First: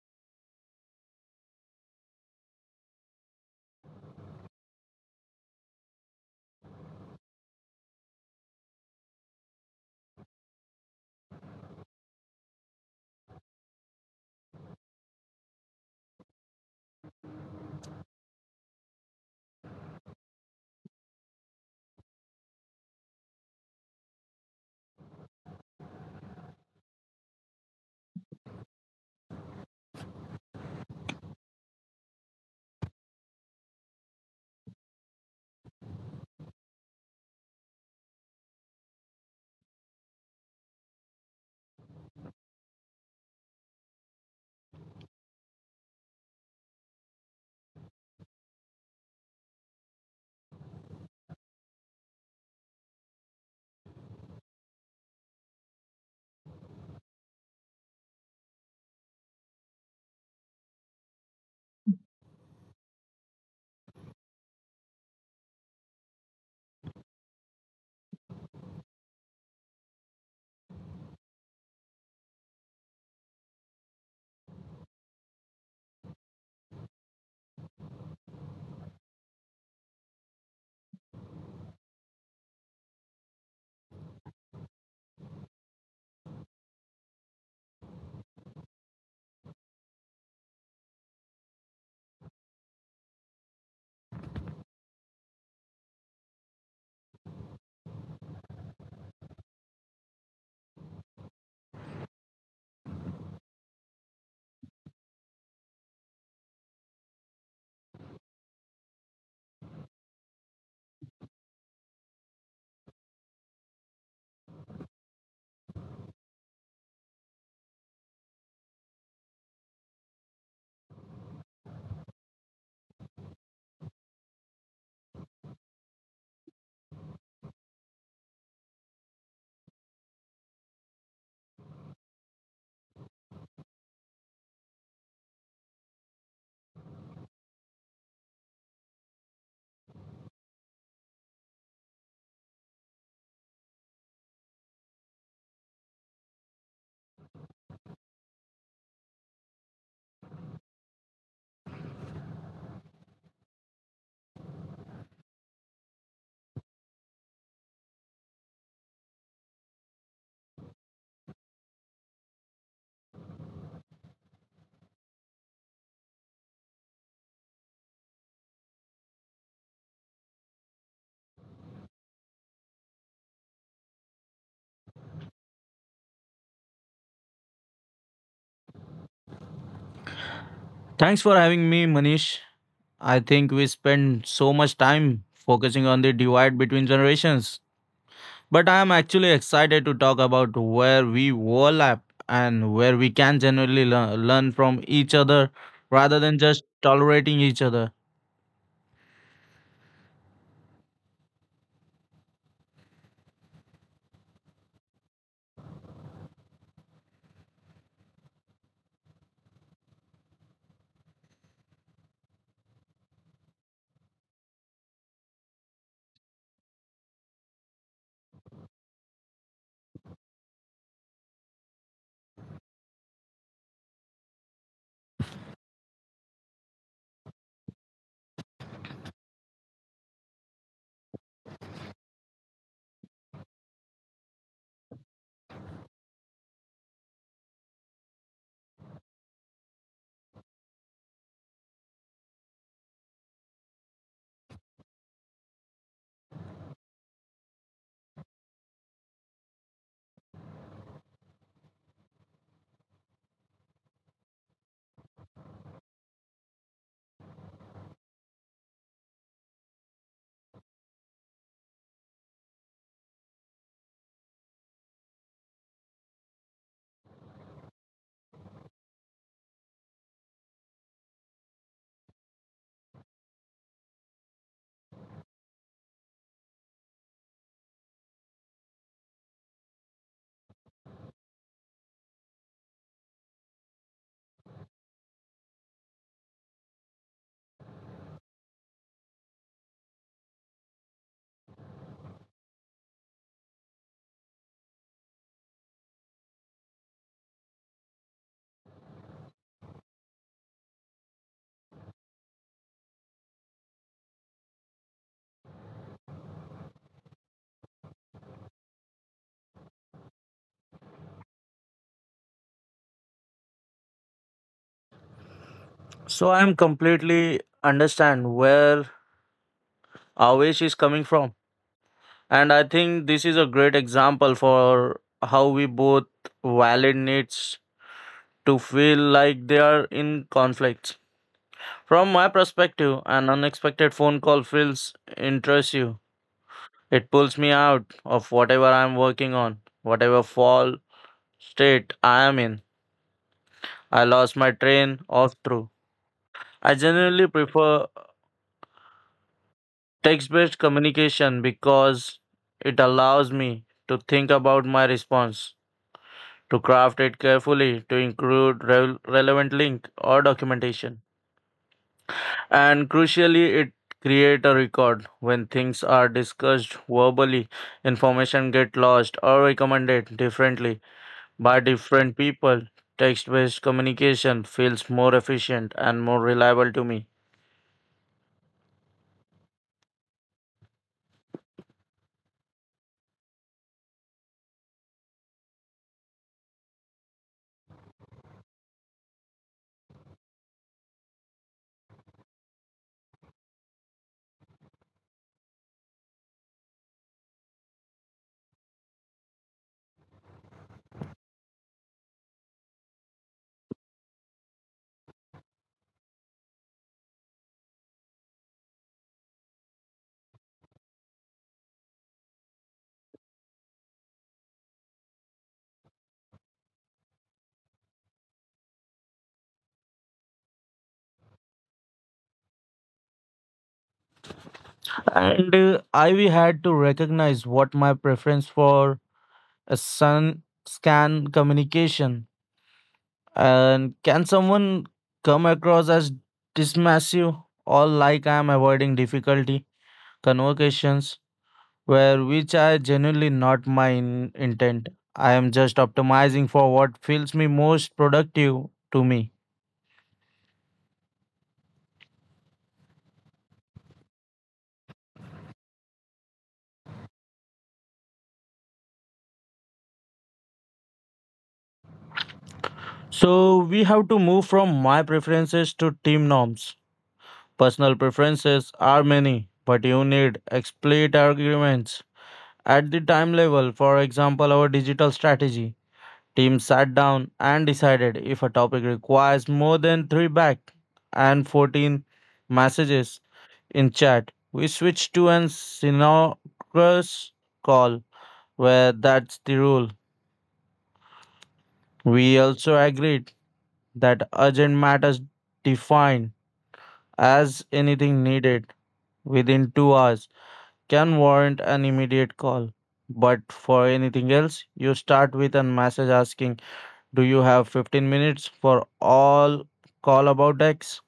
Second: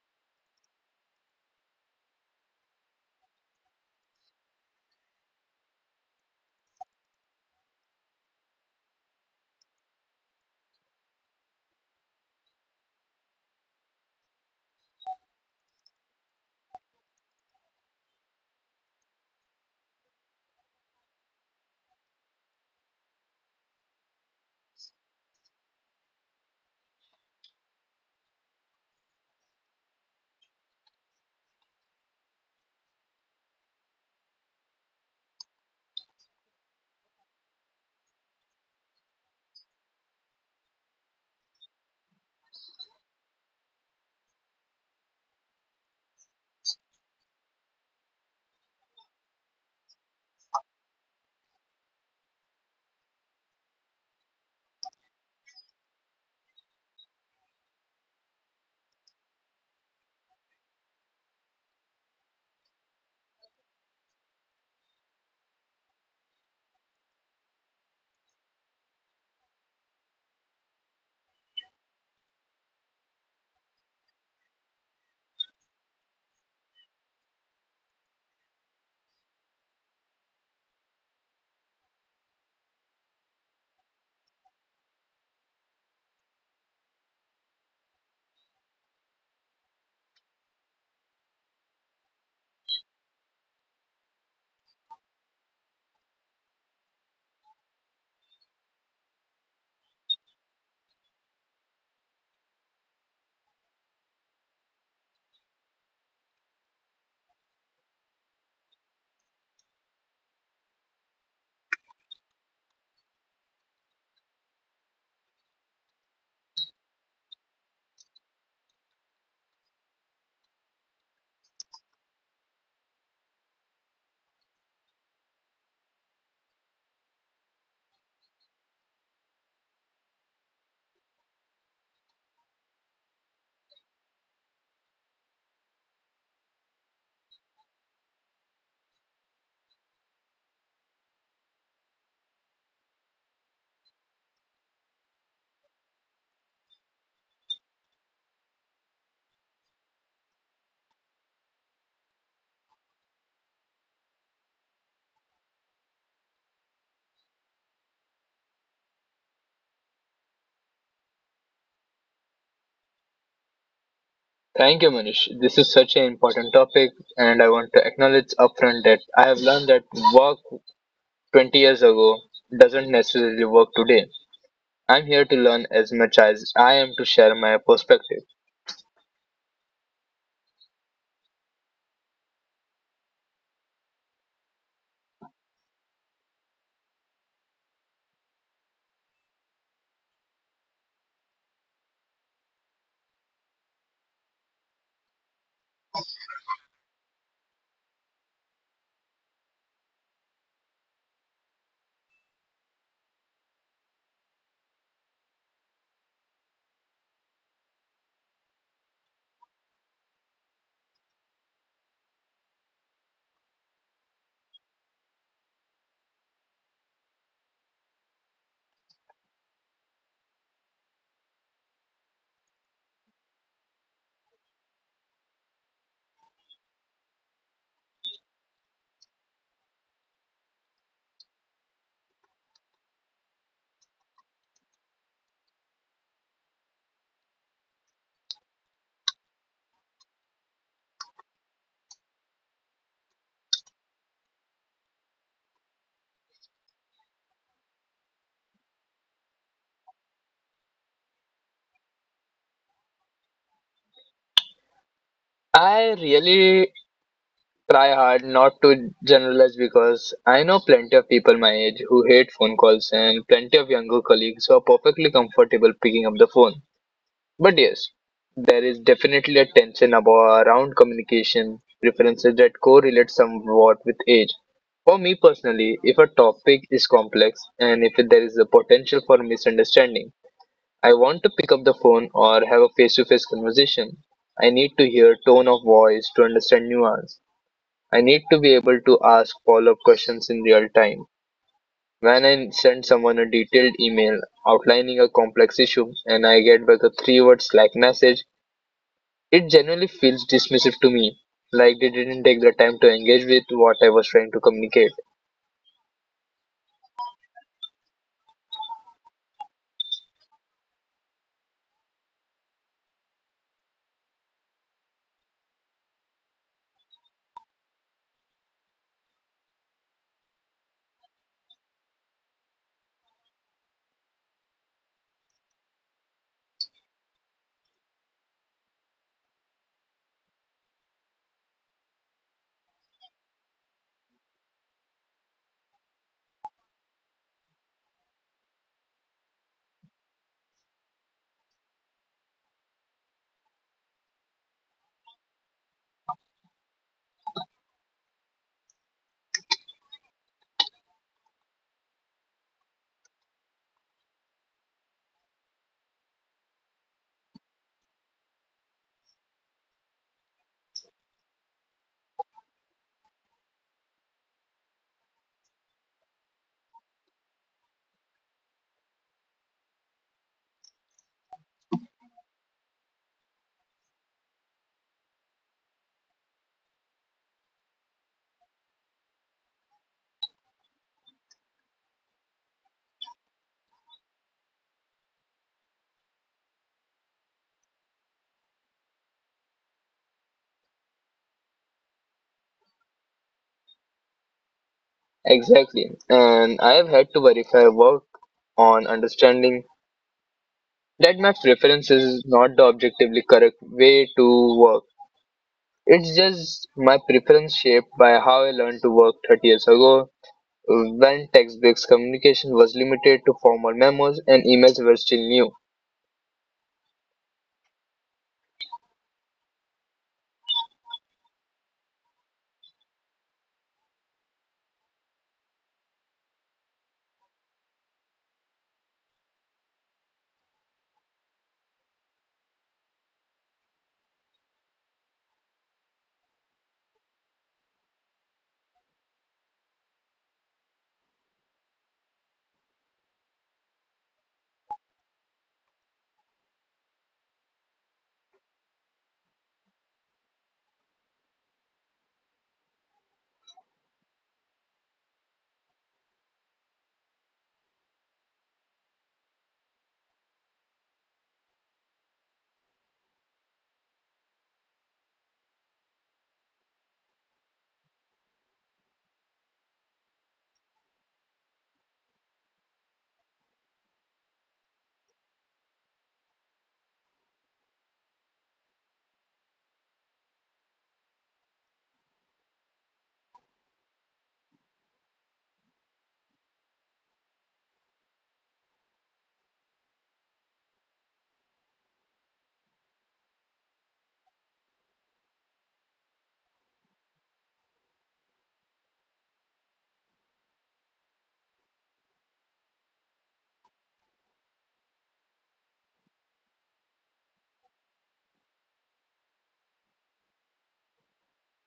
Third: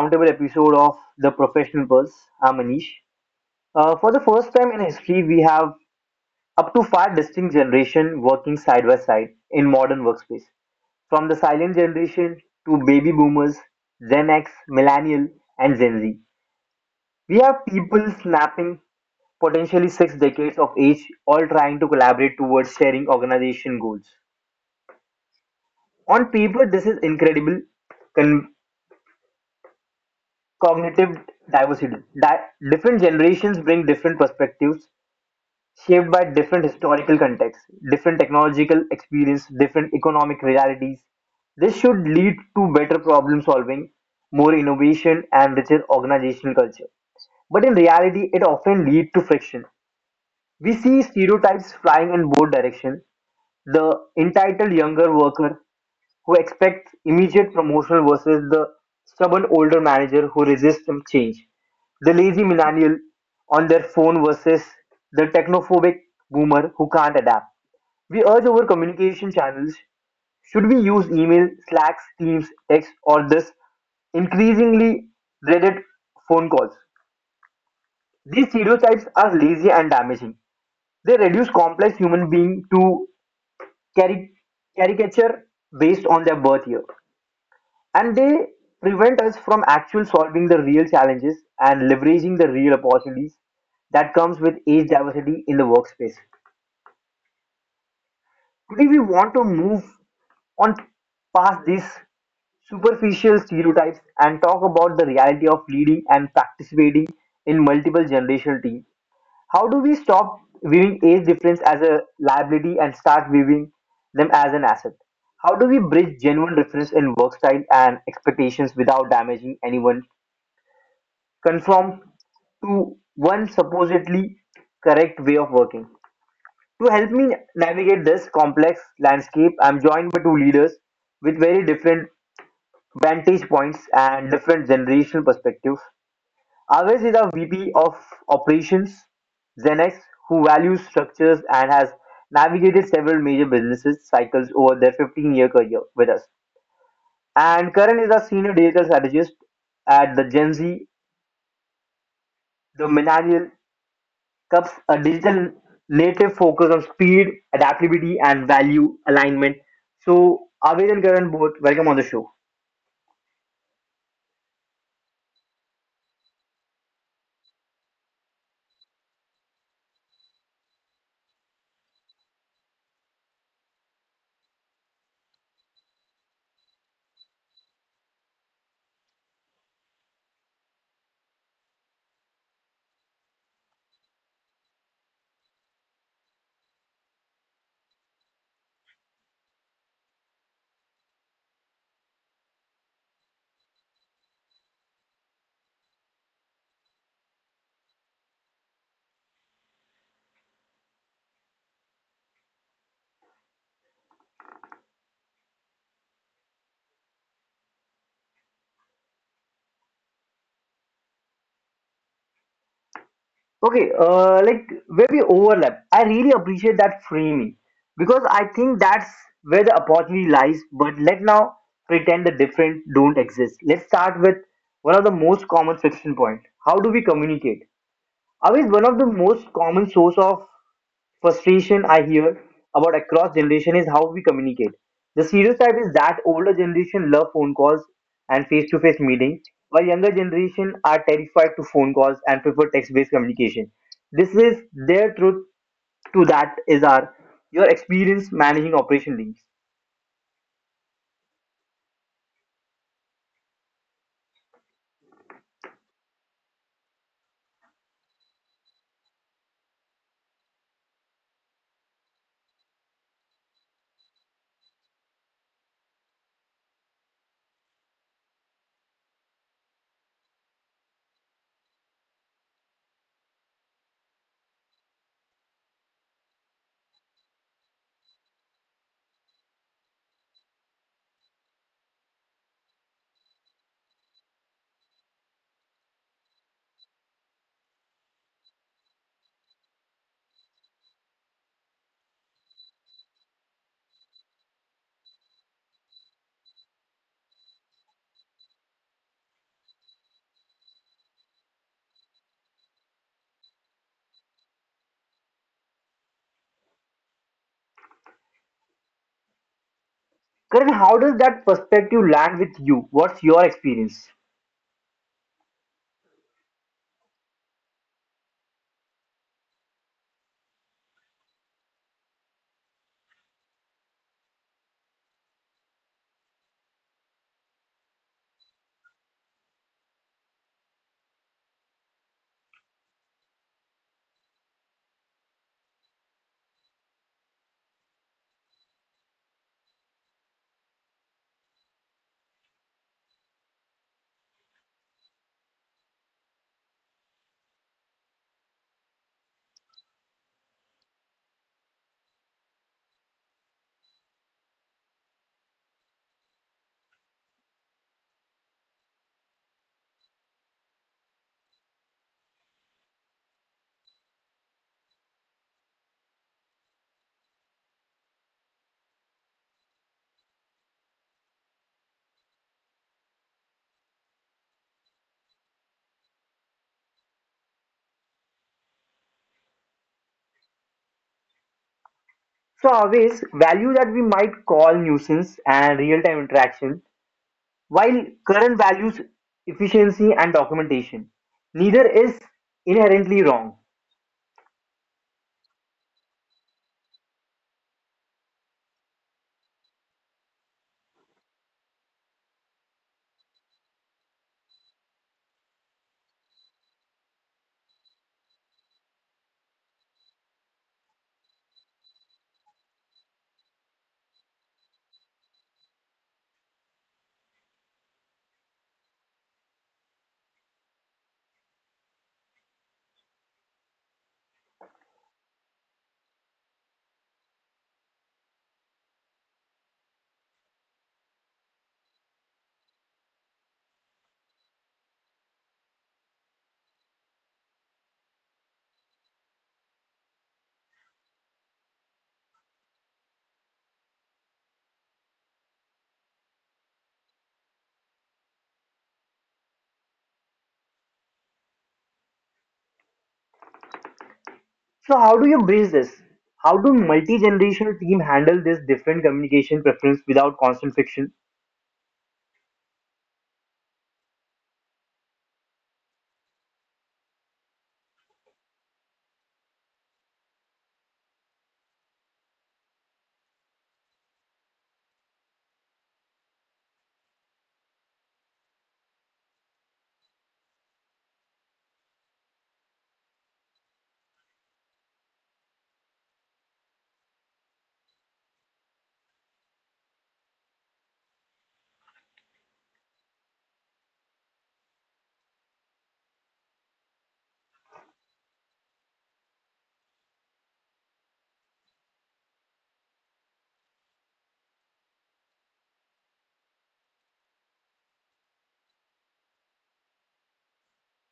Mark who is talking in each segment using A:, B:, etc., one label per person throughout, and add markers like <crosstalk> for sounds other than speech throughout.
A: roundtable episode of The Professional Pulse. I'm Anish. For the first time in history, we have up to five distinct generations working side by side in modern workspace. From the silent generation to baby boomers, Gen X, millennial, and Gen Z. We have people snapping potentially six decades of age, all trying to collaborate towards sharing organization goals. On paper, this is incredible, cognitive diversity. Different generations bring different perspectives shaped by different historical contexts, different technological experience, different economic realities. This should lead to better problem solving, more innovation, and richer organizational culture. But in reality, it often leads to friction. We see stereotypes flying in both directions. The entitled younger worker who expects immediate promotion versus the stubborn older manager who resists some change. The lazy millennial on their phone versus the technophobic boomer who can't adapt. We urge our communication channels. Should we use email, Slacks, Teams, text, or this increasingly dreaded phone calls? These stereotypes are lazy and damaging. They reduce complex human being to caric- caricature based on their birth year. And they prevent us from actual solving the real challenges and leveraging the real opportunities that comes with age diversity in the workspace. Today we want to move on past these superficial stereotypes and talk about the reality of leading and participating in multiple generational teams. How do we stop viewing age difference as a liability and start viewing them as an asset? How do we bridge genuine difference in work style and expectations without damaging anyone conform to one supposedly correct way of working? To help me navigate this complex landscape, I'm joined by two leaders with very different vantage points and different generational perspectives. Aves is our VP of Operations, Zenex, who values structures and has navigated several major businesses cycles over their 15-year career with us. And Karan is a senior digital strategist at the Gen Z, the millennial Cups, a digital native focus on speed, adaptability, and value alignment. So, Aved and Karan both, welcome on the show.
B: Thank you, Manish. This is such an important topic, and I want to acknowledge upfront that I have learned that work 20 years ago doesn't necessarily work today. I'm here to learn as much as I am to share my perspective.
C: Thanks for having me, Manish. I think we spend so much time focusing on the divide between generations. But I am actually excited to talk about where we overlap and where we can genuinely learn from each other rather than just tolerating each other.
A: Okay, like where we overlap, I really appreciate that framing because I think that's where the opportunity lies. But let now pretend the different don't exist. Let's start with one of the most common friction point. How do we communicate? Aved, one of the most common source of frustration I hear about across generation is how we communicate. The stereotype is that older generation love phone calls and face-to-face meetings, while younger generation are terrified to phone calls and prefer text-based communication. This is their truth to that is our your experience managing operation leads.
B: I really try hard not to generalize because I know plenty of people my age who hate phone calls and plenty of younger colleagues who are perfectly comfortable picking up the phone. But yes, there is definitely a tension about around communication preferences that correlate somewhat with age. For me personally, if a topic is complex and if there is a potential for misunderstanding, I want to pick up the phone or have a face-to-face conversation. I need to hear tone of voice to understand nuance. I need to be able to ask follow-up questions in real time. When I send someone a detailed email outlining a complex issue and I get back a three-word Slack message, it genuinely feels dismissive to me, like they didn't take the time to engage with what I was trying to communicate.
A: Karan, how does that perspective land with you? What's your experience?
C: So I am completely understand where Avesh is coming from. And I think this is a great example for how we both valid needs to feel like they are in conflict. From my perspective, an unexpected phone call feels intrusive. It pulls me out of whatever I am working on, whatever fall state I am in. I lost my train of through. I generally prefer text based communication because it allows me to think about my response, to craft it carefully, to include relevant link or documentation. And crucially, it create a record. When things are discussed verbally, information get lost or recommended differently by different people. Text-based communication feels more efficient and more reliable to me.
A: So always value that we might call nuisance and real-time interaction while current values efficiency and documentation, neither is inherently wrong.
B: Exactly, and I have had to verify work on understanding that Maps preference is not the objectively correct way to work. It's just my preference shaped by how I learned to work 30 years ago when text-based communication was limited to formal memos and emails were still new.
C: And uh, i we had to recognize what my preference for a sun scan communication and can someone come across as dismissive or like I am avoiding difficulty convocations where which I genuinely not my intent. I am just optimizing for what feels me most productive to me.
A: So how do you bridge this? How do multi-generational team handle this different communication preference without constant friction?
C: So we have to move from my preferences to team norms. Personal preferences are many, but you need explicit arguments at the time level. For example, our digital strategy team sat down and decided if a topic requires more than 3 back and 14 messages in chat. We switched to an synchronous call where that's the rule. We also agreed that urgent matters, defined as anything needed within 2 hours, can warrant an immediate call. But for anything else, you start with a message asking, "Do you have 15 minutes for all call about X?"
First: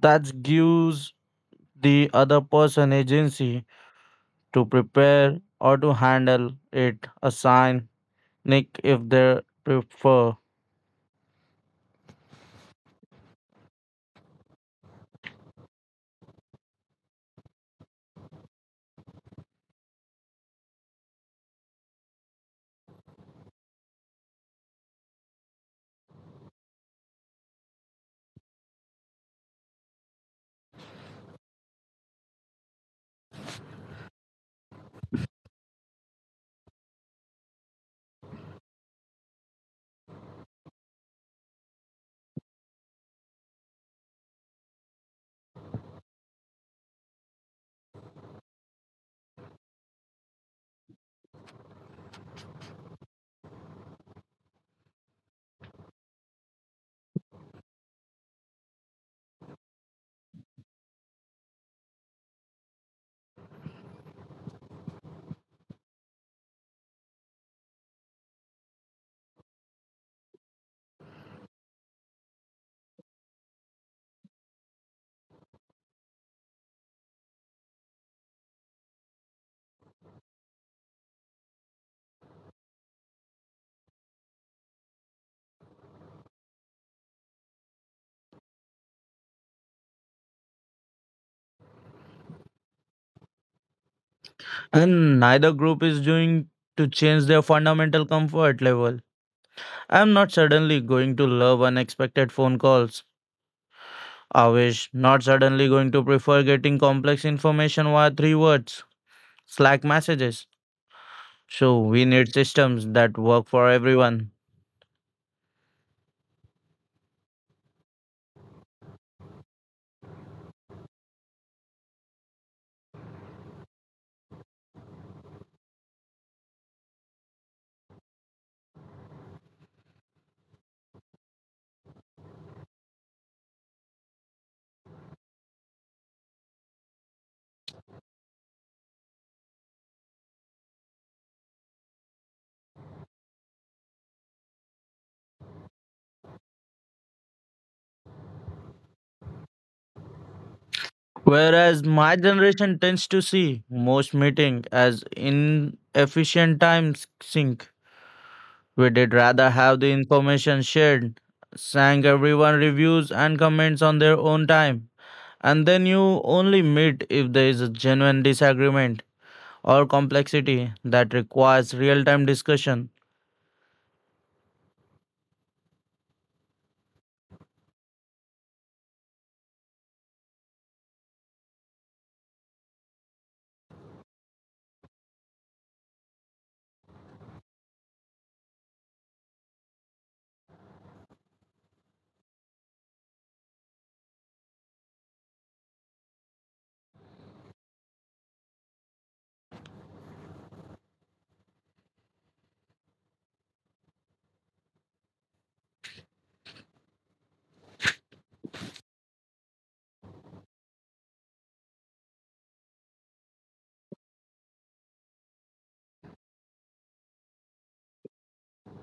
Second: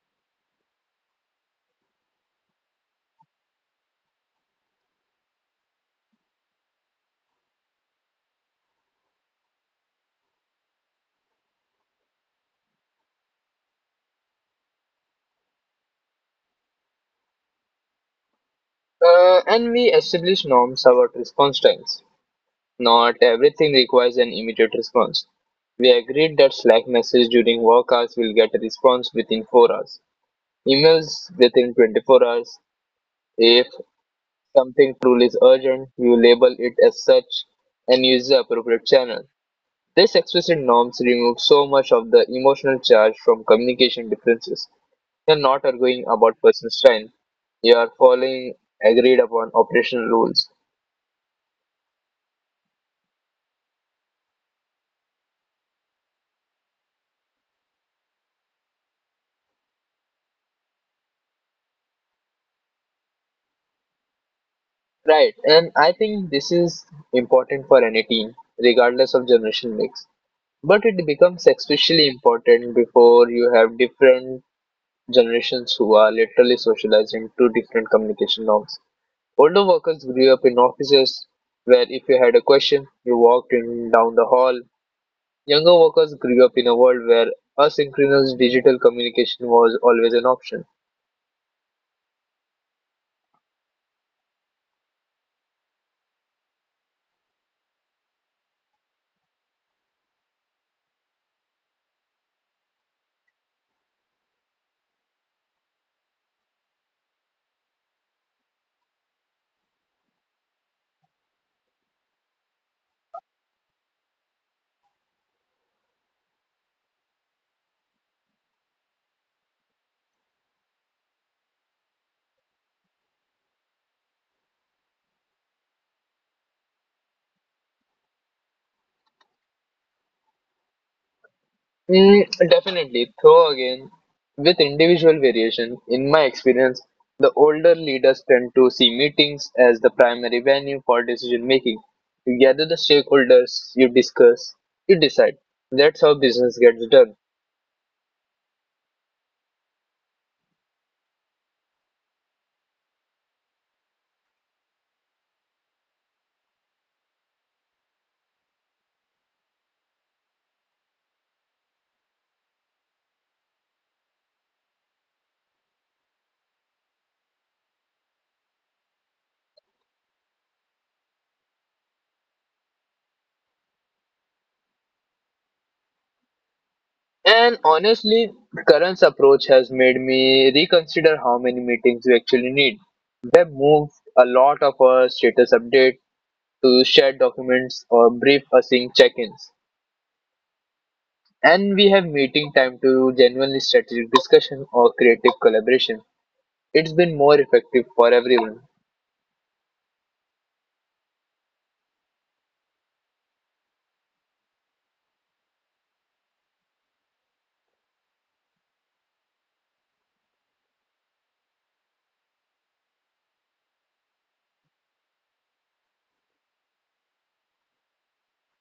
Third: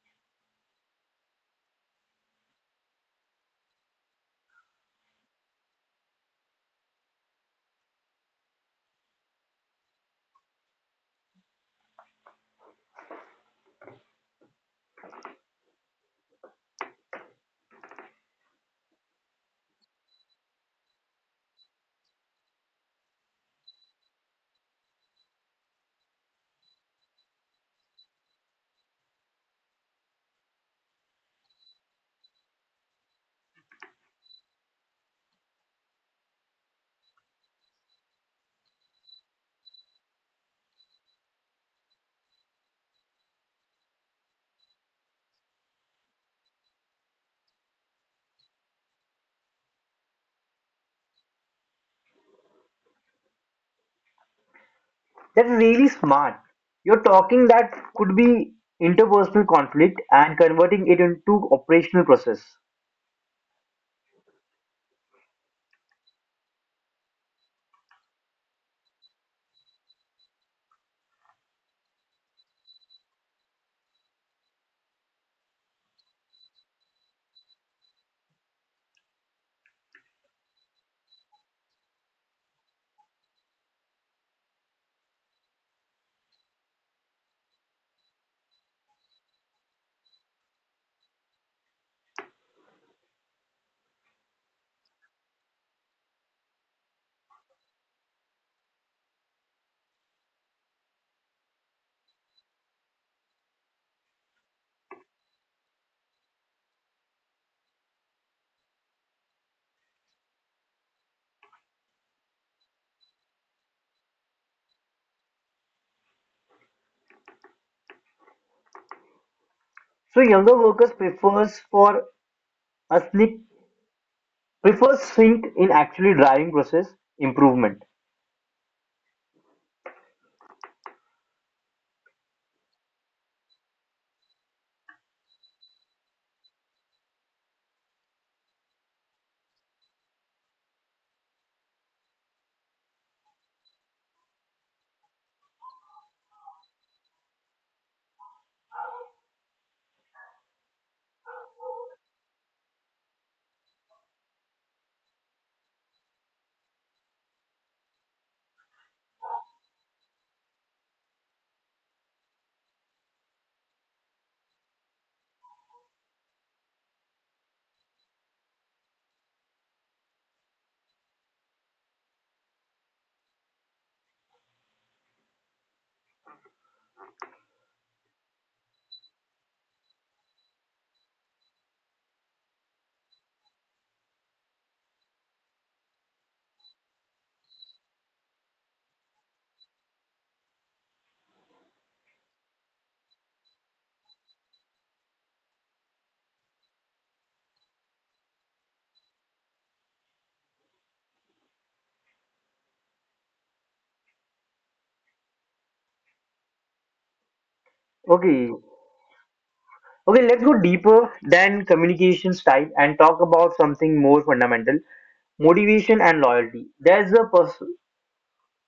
C: That gives the other person agency to prepare or to handle it, assign Nick if they prefer.
B: And we established norms about response times. Not everything requires an immediate response. We agreed that Slack message during work hours will get a response within 4 hours. Emails within 24 hours. If something truly is urgent, you label it as such and use the appropriate channel. These explicit norms remove so much of the emotional charge from communication differences. You're not arguing about personal strength. You are following agreed upon operational rules.
A: That's really smart. You're talking that could be interpersonal conflict and converting it into operational process.
B: Right, and I think this is important for any team, regardless of generation mix. But it becomes especially important before you have different generations who are literally socializing to different communication norms. Older workers grew up in offices where if you had a question, you walked in down the hall. Younger workers grew up in a world where asynchronous digital communication was always an option.
C: And neither group is doing to change their fundamental comfort level. I'm not suddenly going to love unexpected phone calls. I wish not suddenly going to prefer getting complex information via three words Slack messages. So we need systems that work for everyone.
A: So younger workers prefers for a slip prefers sync in actually driving process improvement.
B: Mm, definitely. Though again, with individual variation, in my experience, the older leaders tend to see meetings as the primary venue for decision making. You gather the stakeholders, you discuss, you decide. That's how business gets done.
C: Whereas my generation tends to see most meeting as inefficient time sink. We did rather have the information shared, sang everyone reviews and comments on their own time, and then you only meet if there is a genuine disagreement or complexity that requires real time discussion.
B: And honestly, current's approach has made me reconsider how many meetings we actually need. They moved a lot of our status update to shared documents or brief async check-ins. And we have meeting time to genuinely strategic discussion or creative collaboration. It's been more effective for everyone.
A: Okay, Okay, let's go deeper than communication style and talk about something more fundamental motivation and loyalty. There's a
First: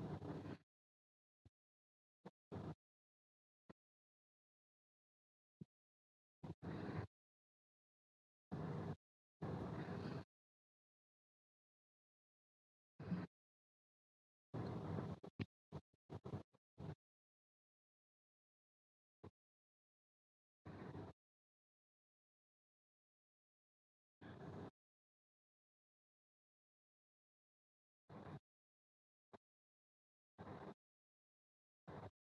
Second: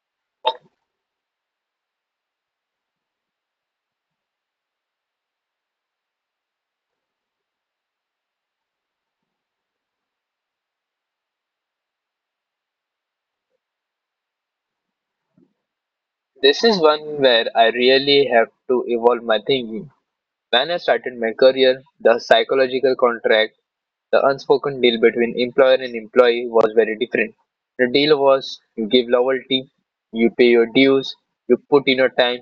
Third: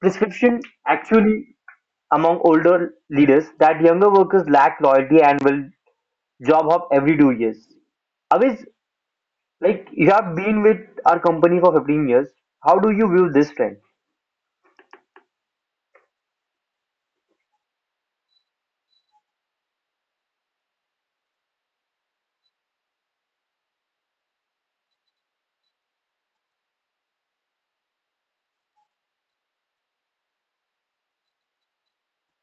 A: prescription actually among older leaders that younger workers lack loyalty and will job hop every 2 years. Always, like you have been with our company for 15 years, how do you view this trend?
B: This is one where I really have to evolve my thinking. When I started my career, the psychological contract, the unspoken deal between employer and employee was very different. The deal was you give loyalty, you pay your dues, you put in your time,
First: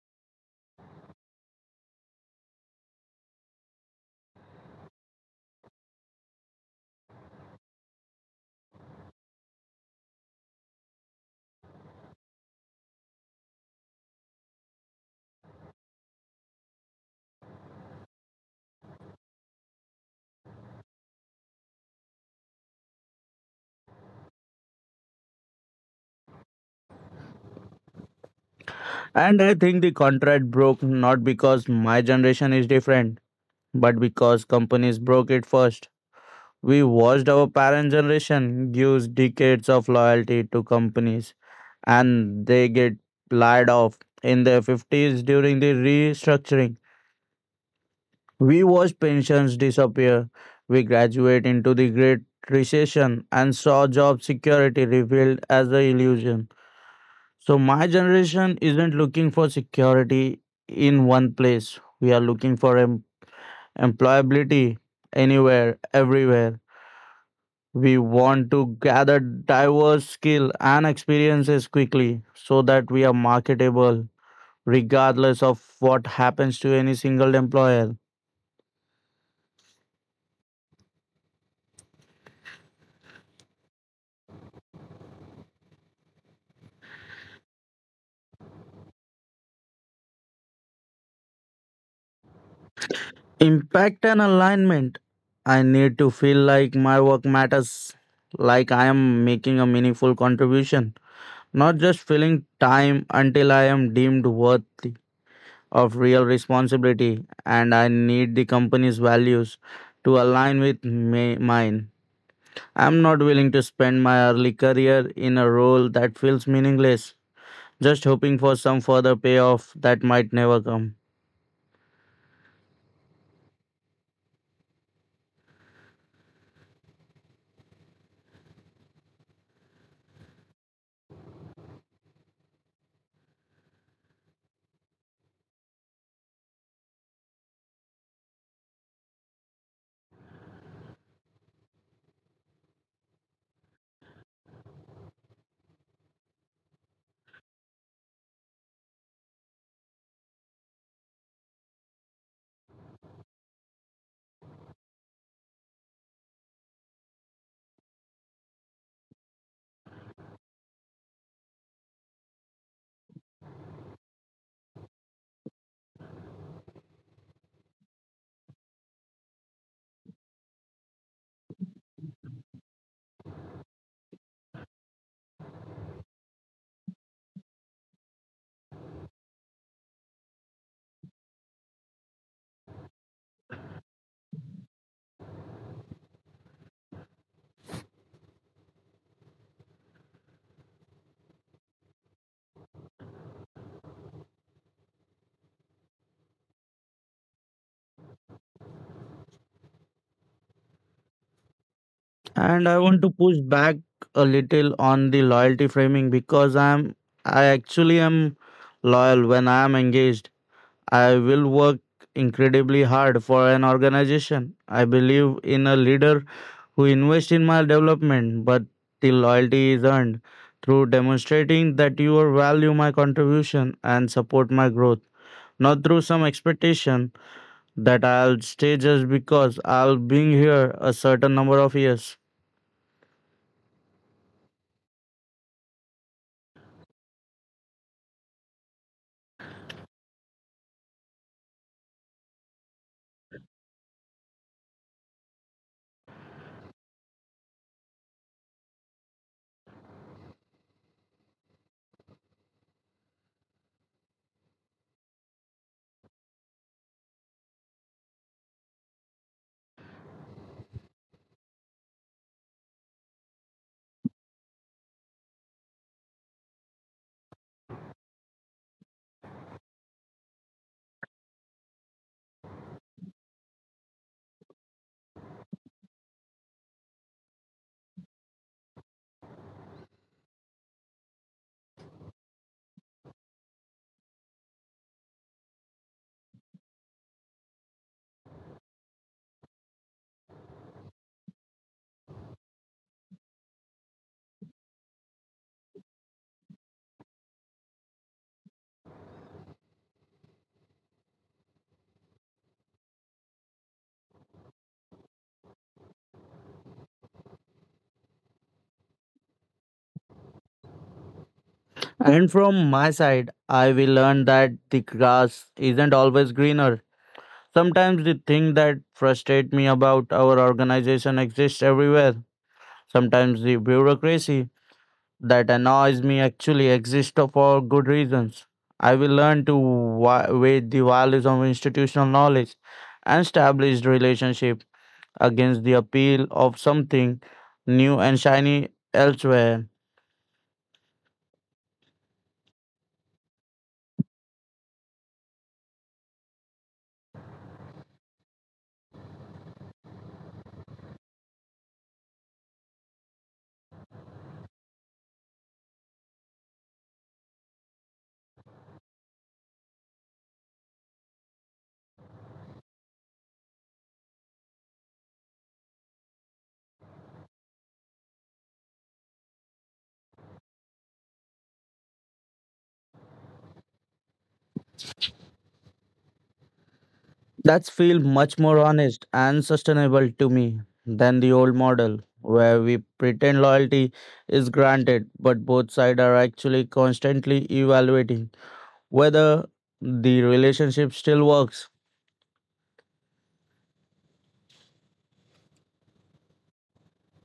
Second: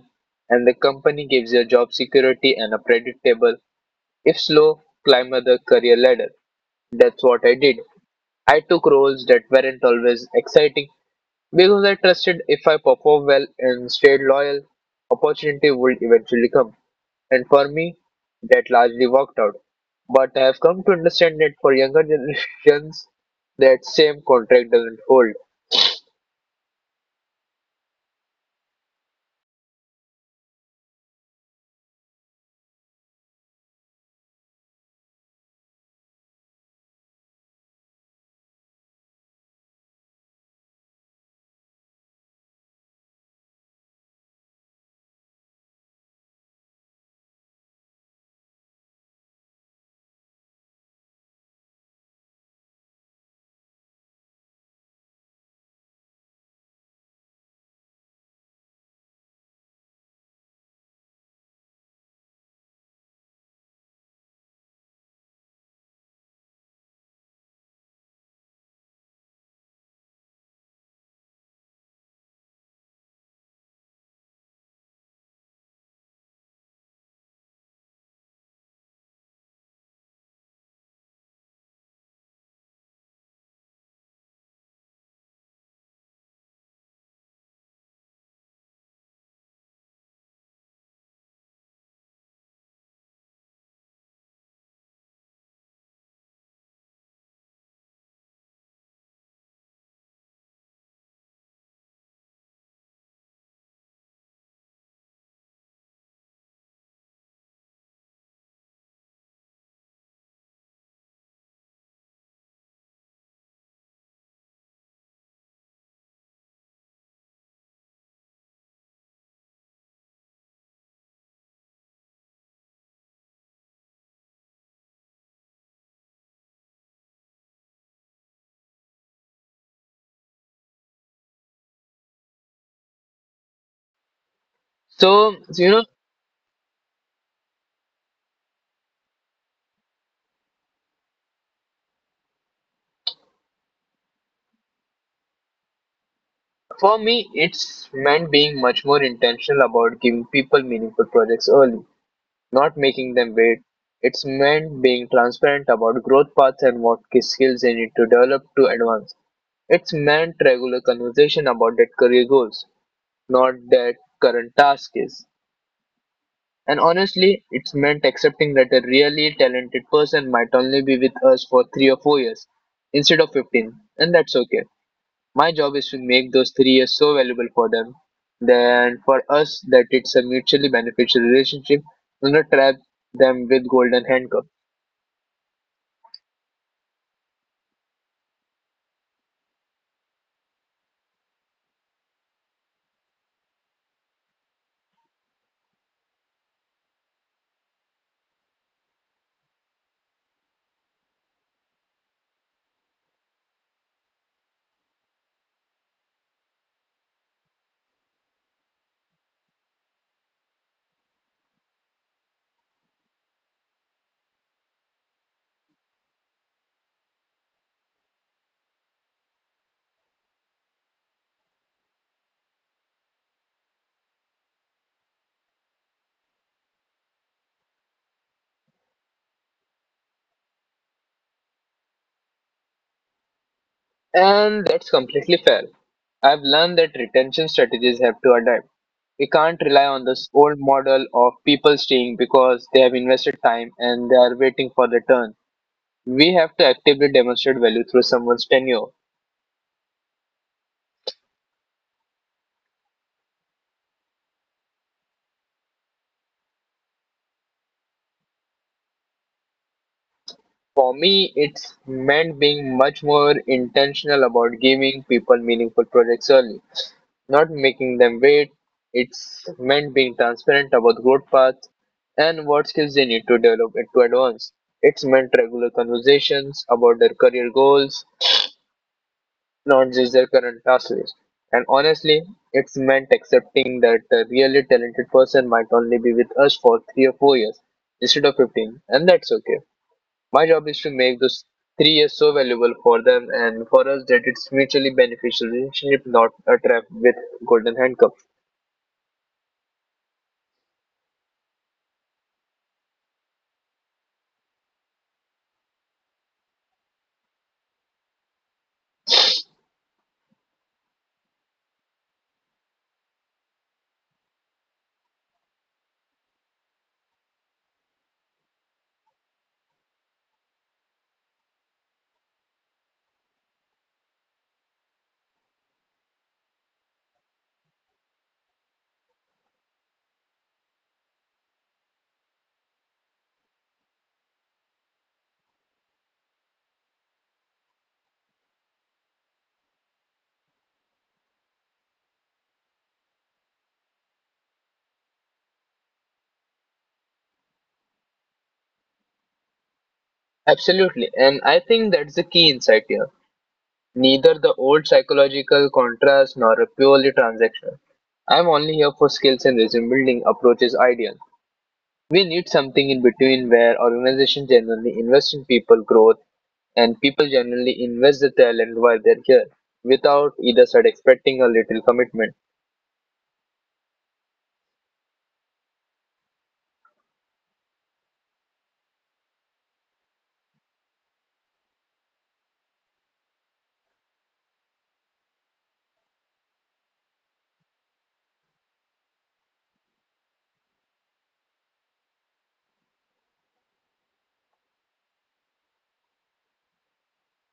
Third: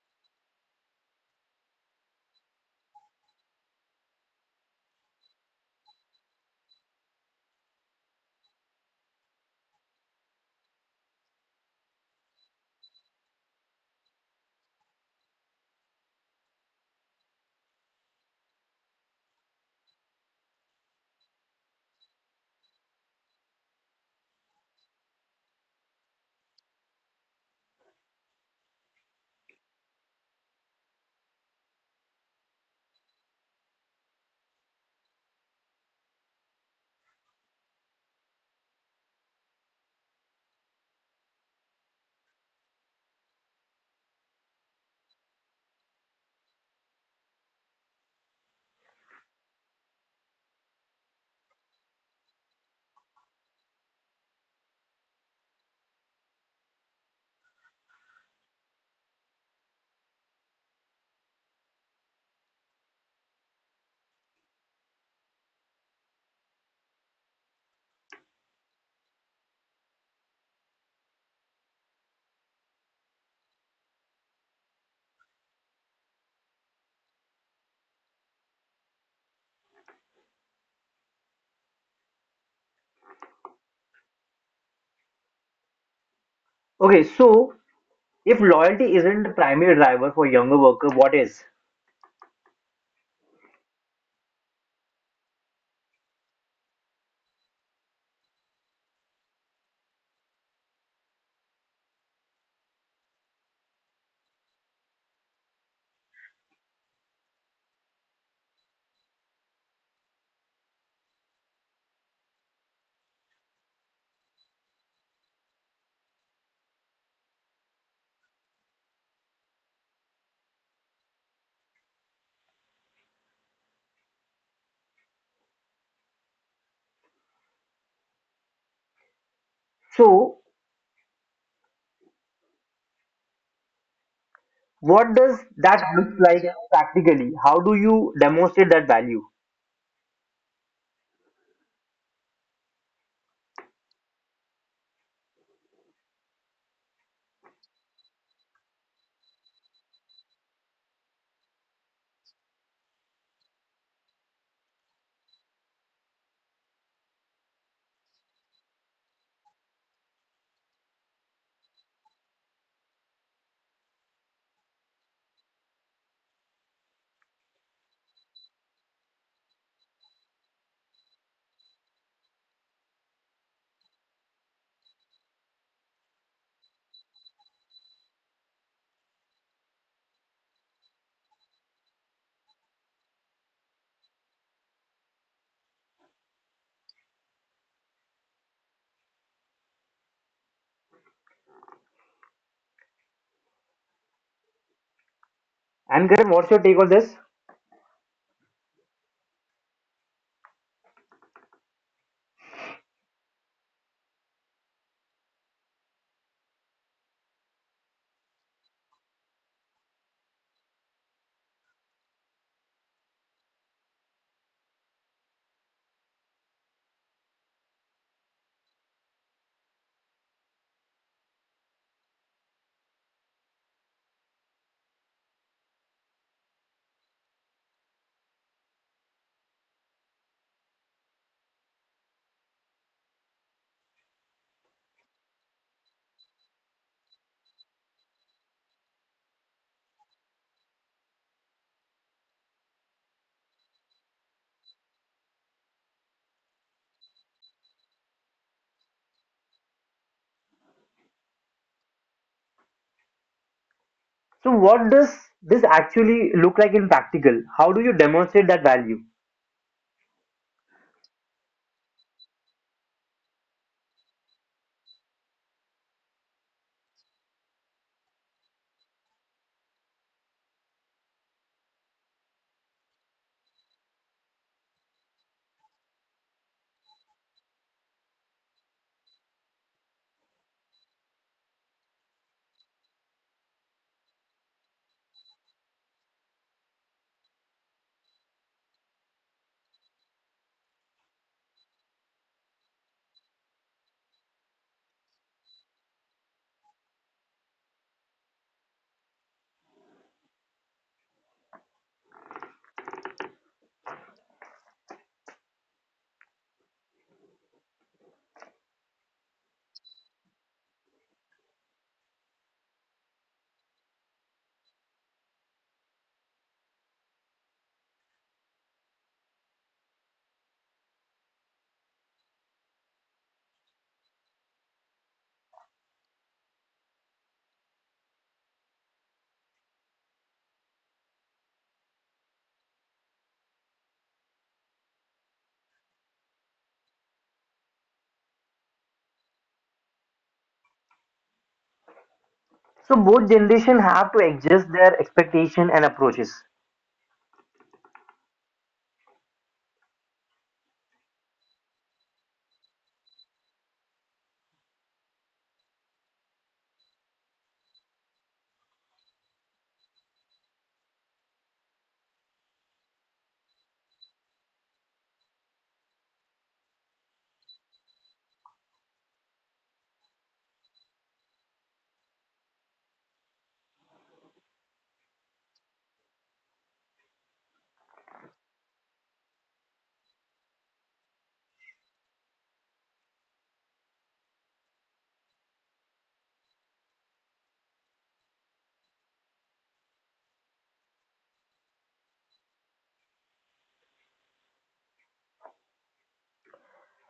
B: and the company gives you job security and a predictable, if slow, climb of the career ladder. That's what I did. I took roles that weren't always exciting because I trusted if I performed well and stayed loyal, opportunity would eventually come. And for me, that largely worked out. But I have come to understand that for younger <laughs> generations, that same contract doesn't hold.
C: And I think the contract broke not because my generation is different, but because companies broke it first. We watched our parent generation use decades of loyalty to companies and they get laid off in their 50s during the restructuring. We watched pensions disappear. We graduate into the Great Recession and saw job security revealed as an illusion. So, my generation isn't looking for security in one place. We are looking for employability anywhere, everywhere. We want to gather diverse skill and experiences quickly so that we are marketable regardless of what happens to any single employer.
A: Okay, so if loyalty isn't the primary driver for younger worker, what is?
C: Impact and alignment. I need to feel like my work matters, like I am making a meaningful contribution, not just filling time until I am deemed worthy of real responsibility, and I need the company's values to align with mine. I'm not willing to spend my early career in a role that feels meaningless, just hoping for some further payoff that might never come.
A: So what does
B: So,
A: that look like practically? How do you demonstrate that value?
B: for me, it's meant being much more intentional about giving people meaningful projects early. Not making them wait. It's meant being transparent about growth paths and what key skills they need to develop to advance. It's meant regular conversation about that career goals, not that current task is. And honestly, it's meant accepting that a really talented person might only be with us for 3 or 4 years instead of 15, and that's okay. My job is to make those 3 years so valuable for them, then for us that it's a mutually beneficial relationship, and not trap them with golden handcuffs.
A: And Karan, what's your take on this?
C: And I want to push back a little on the loyalty framing because I actually am loyal. When I am engaged, I will work incredibly hard for an organization. I believe in a leader who invests in my development, but the loyalty is earned through demonstrating that you value my contribution and support my growth, not through some expectation that I'll stay just because I'll be here a certain number of years.
B: And that's completely fair. I've learned that retention strategies have to adapt. We can't rely on this old model of people staying because they have invested time and they are waiting for their turn. We have to actively demonstrate value through someone's tenure.
A: So, what does this actually look like in practical? How do you demonstrate that value?
B: For me, it's meant being much more intentional about giving people meaningful projects early, not making them wait. It's meant being transparent about growth paths and what skills they need to develop and to advance. It's meant regular conversations about their career goals, not just their current task list. And honestly, it's meant accepting that a really talented person might only be with us for 3 or 4 years instead of 15, and that's okay. My job is to make those 3 years so valuable for them and for us that it's mutually beneficial relationship, not a trap with golden handcuffs.
C: And from my side, I will learn that the grass isn't always greener. Sometimes the thing that frustrate me about our organization exists everywhere. Sometimes the bureaucracy that annoys me actually exists for good reasons. I will learn to weigh the values of institutional knowledge and established relationship against the appeal of something new and shiny elsewhere.
A: So, both generation have to adjust their expectation and approaches.
B: Absolutely, and I think that's the key insight here. Neither the old psychological contrast nor a purely transactional. I'm only here for skills and resume building approach is ideal. We need something in between where organizations generally invest in people growth and people generally invest the talent while they're here without either side expecting a little commitment.
C: That's feel much more honest and sustainable to me than the old model where we pretend loyalty is granted but both sides are actually constantly evaluating whether the relationship still works.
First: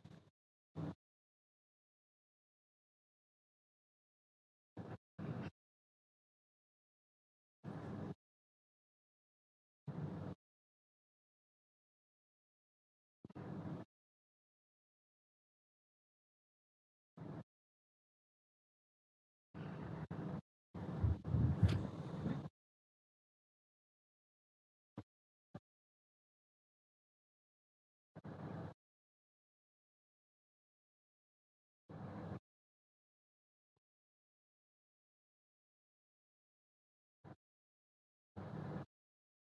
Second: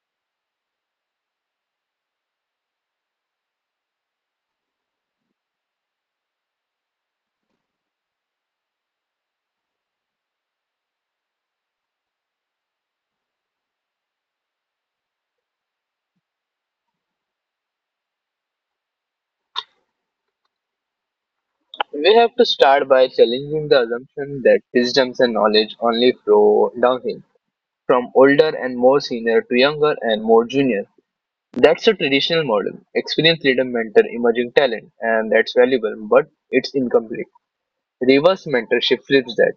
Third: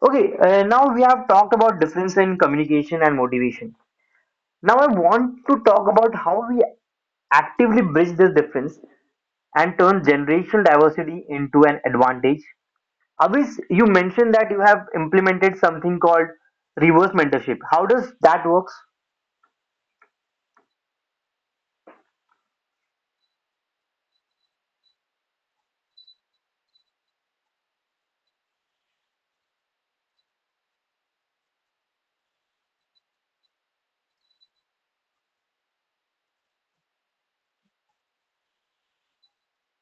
A: Okay, now we have talked about difference in communication and motivation. Now, I want to talk about how we actively bridge this difference and turn generational diversity into an advantage. Abhis, you mentioned that you have implemented something called reverse mentorship. How does that work?
B: We have to start by challenging the assumption that wisdoms and knowledge only flow downhill, from older and more senior to younger and more junior. That's a traditional model. Experienced leader mentor emerging talent, and that's valuable, but it's incomplete. Reverse mentorship flips that,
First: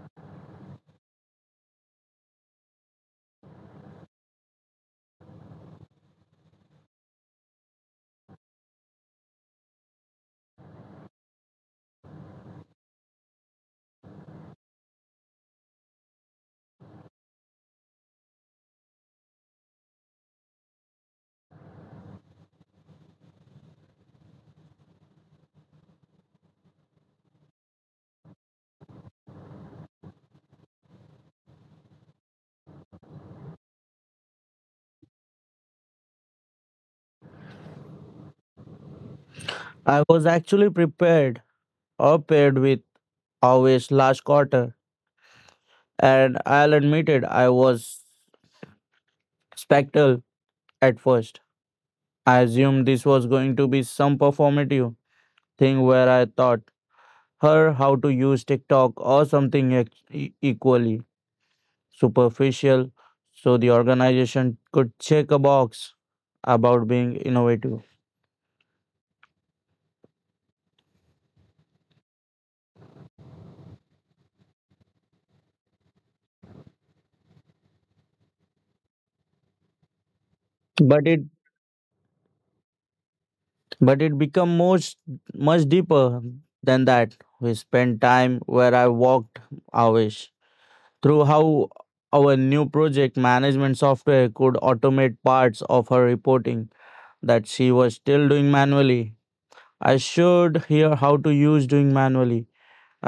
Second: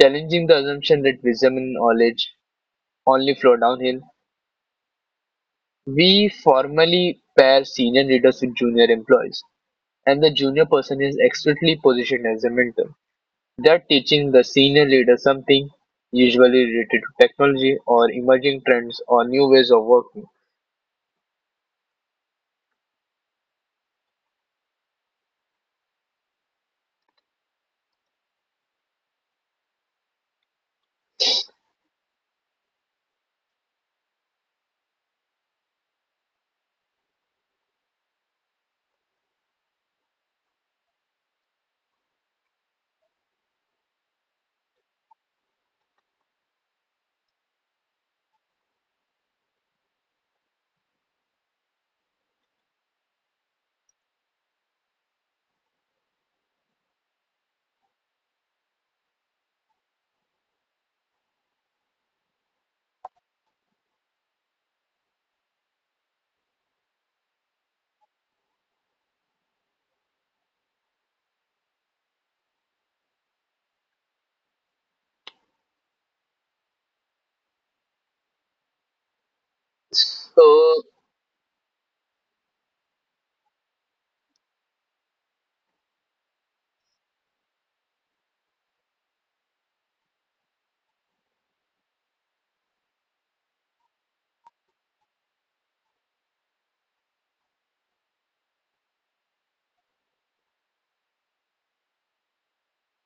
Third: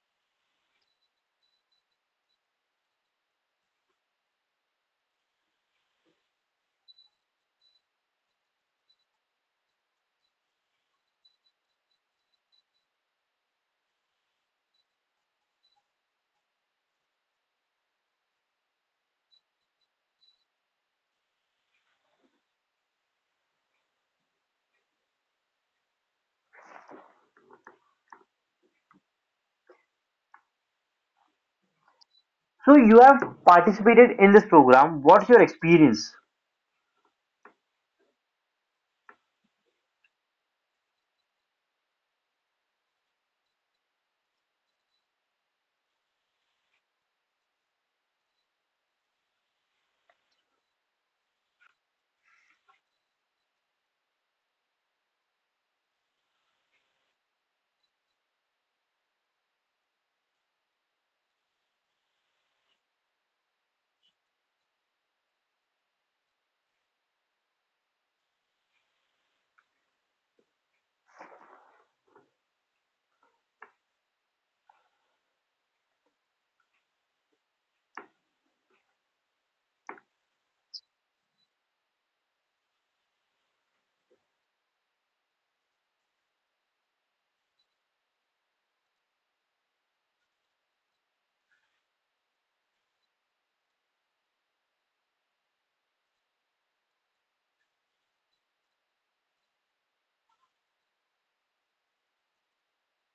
B: challenging the assumption that wisdom and knowledge only flow downhill. We formally pair senior leaders with junior employees, and the junior person is expertly positioned as a mentor. They're teaching the senior leader something, usually related to technology or emerging trends or new ways of working.
A: So you have participated in this program. What's your experience?
C: I was actually prepared or paired with always last quarter, and I'll admit it, I was spectral at first. I assumed this was going to be some performative thing where I thought her how to use TikTok or something equally superficial, so the organization could check a box about being innovative.
B: So,
C: But it but it become most much deeper than that. We spent time where I walked hours through how our new project management software could automate parts of her reporting that she was still doing manually. I showed her how to use doing manually.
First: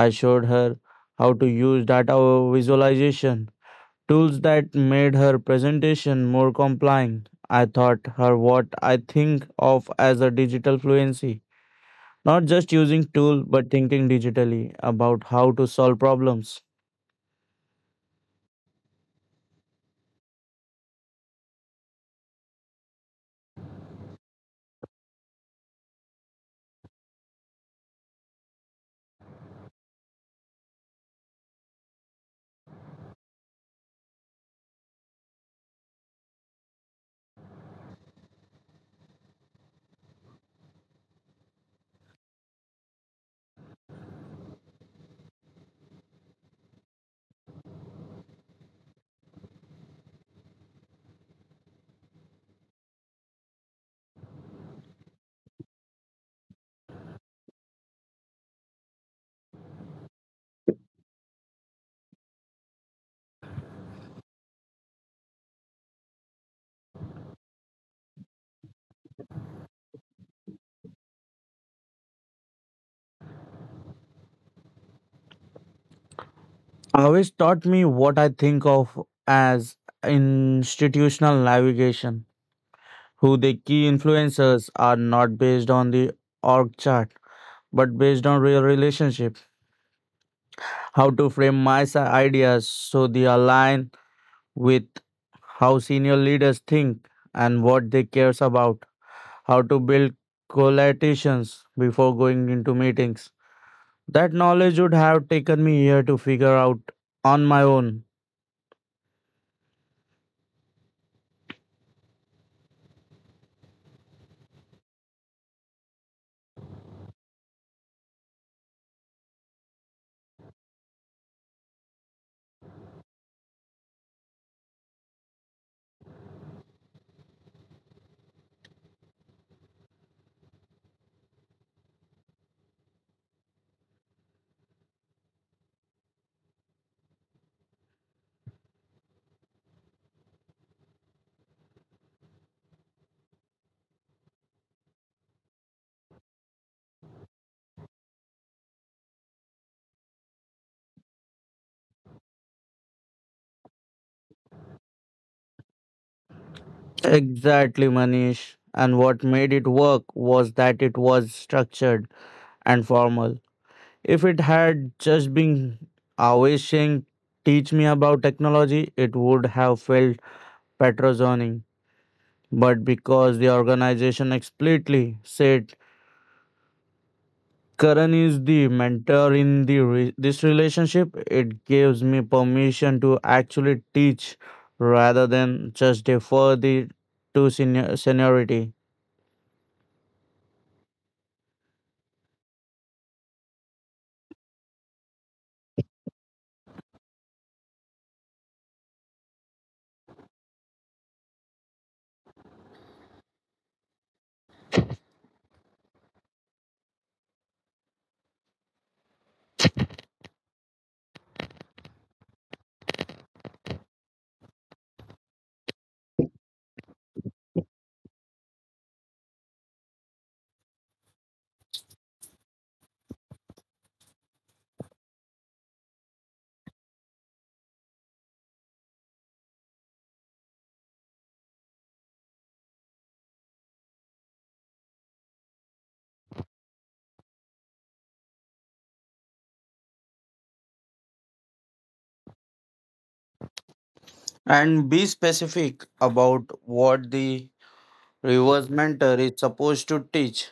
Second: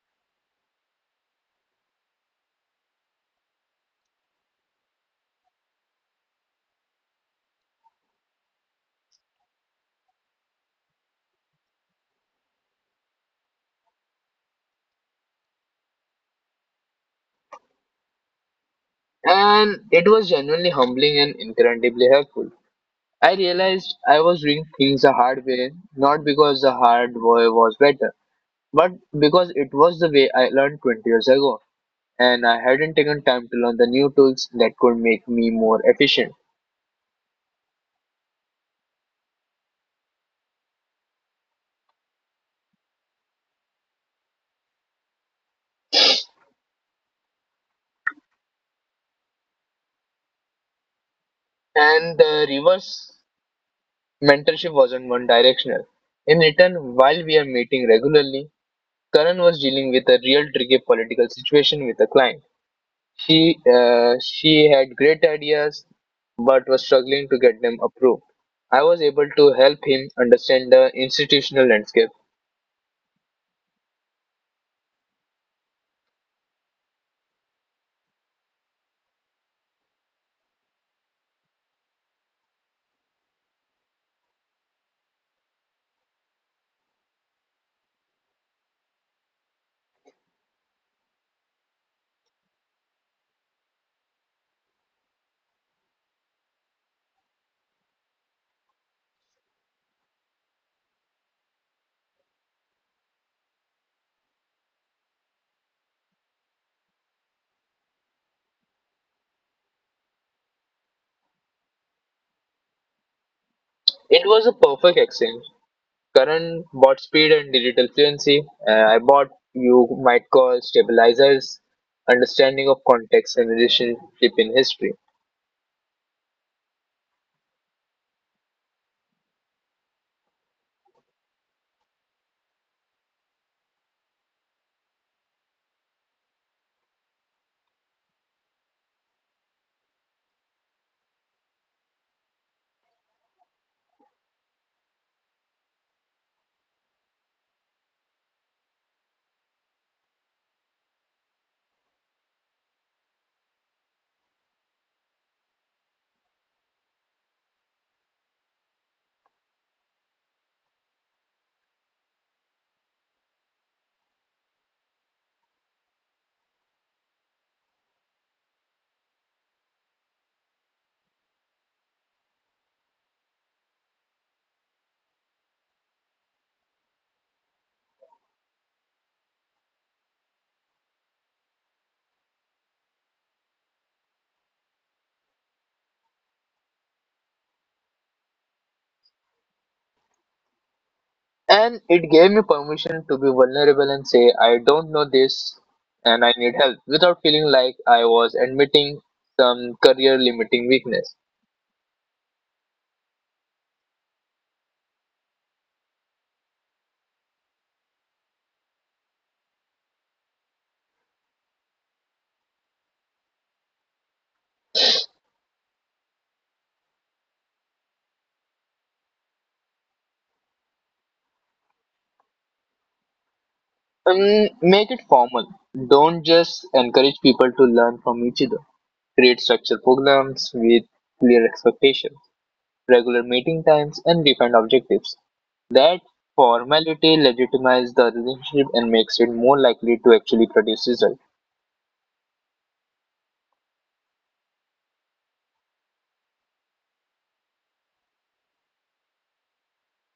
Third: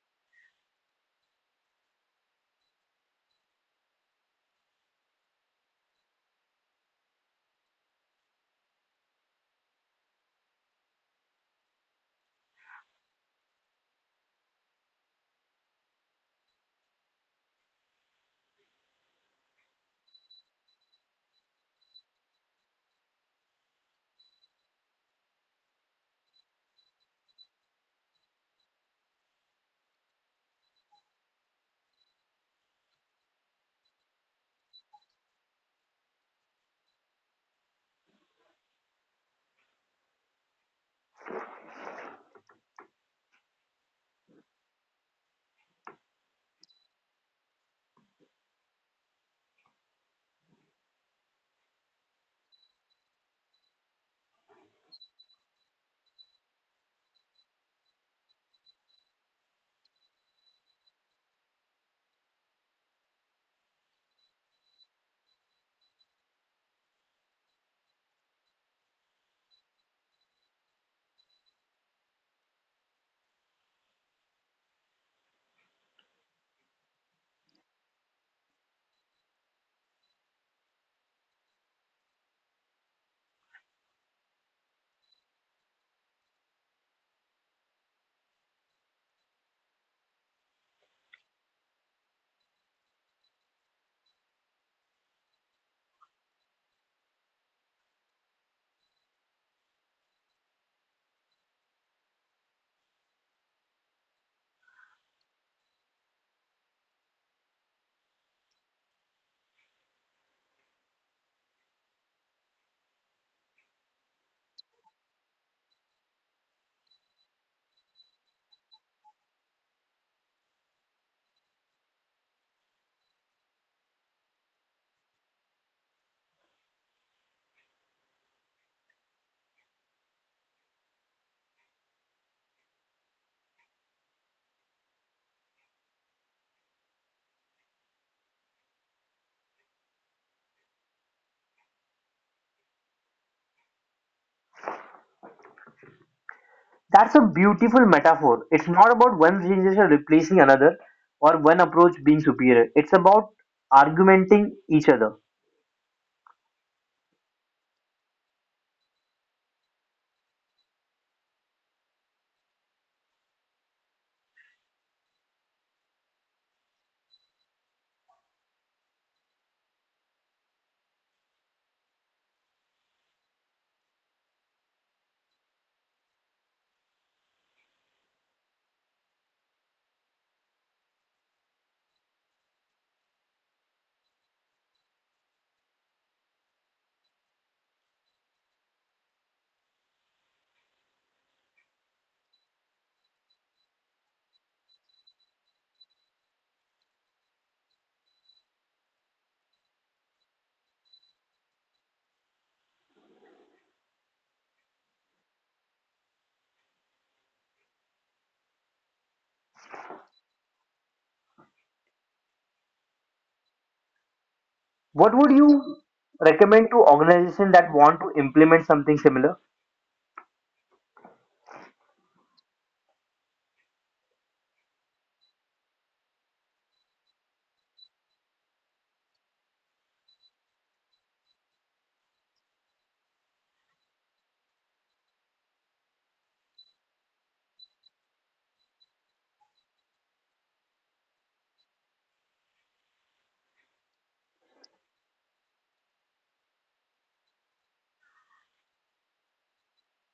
C: I showed her how to use data visualization tools that made her presentation more compelling. I taught her what I think of as a digital fluency, not just using tool but thinking digitally about how to solve problems.
B: and it was genuinely humbling and incredibly helpful. I realized I was doing things the hard way, not because the hard way was better, but because it was the way I learned 20 years ago, and I hadn't taken time to learn the new tools that could make me more efficient. And the reverse mentorship wasn't one directional. In return, while we are meeting regularly, Karan was dealing with a real tricky political situation with a client. She had great ideas but was struggling to get them approved. I was able to help him understand the institutional landscape.
C: Always taught me what I think of as institutional navigation, who the key influencers are, not based on the org chart but based on real relationships, how to frame my ideas so they align with how senior leaders think and what they cares about, how to build collations before going into meetings. That knowledge would have taken me here to figure out on my own.
B: It was a perfect exchange. Karan bought speed and digital fluency. I bought you might call stabilizers, understanding of context and relationship in history.
A: That's a beautiful metaphor. It's not about one generation replacing another or one approach being superior. It's about argumenting each other.
C: Exactly, Manish. And what made it work was that it was structured and formal. If it had just been always saying, "teach me about technology," it would have felt patronizing. But because the organization explicitly said Karan is the mentor in the this relationship, it gives me permission to actually teach rather than just defer the to seniority.
B: And it gave me permission to be vulnerable and say, I don't know this and I need help without feeling like I was admitting some career limiting weakness.
A: What would you recommend to organizations that want to implement something similar?
B: Make it formal. Don't just encourage people to learn from each other. Create structured programs with clear expectations, regular meeting times, and defined objectives. That formality legitimizes the relationship and makes it more likely to actually produce results.
C: And be specific about what the reverse mentor is supposed to teach.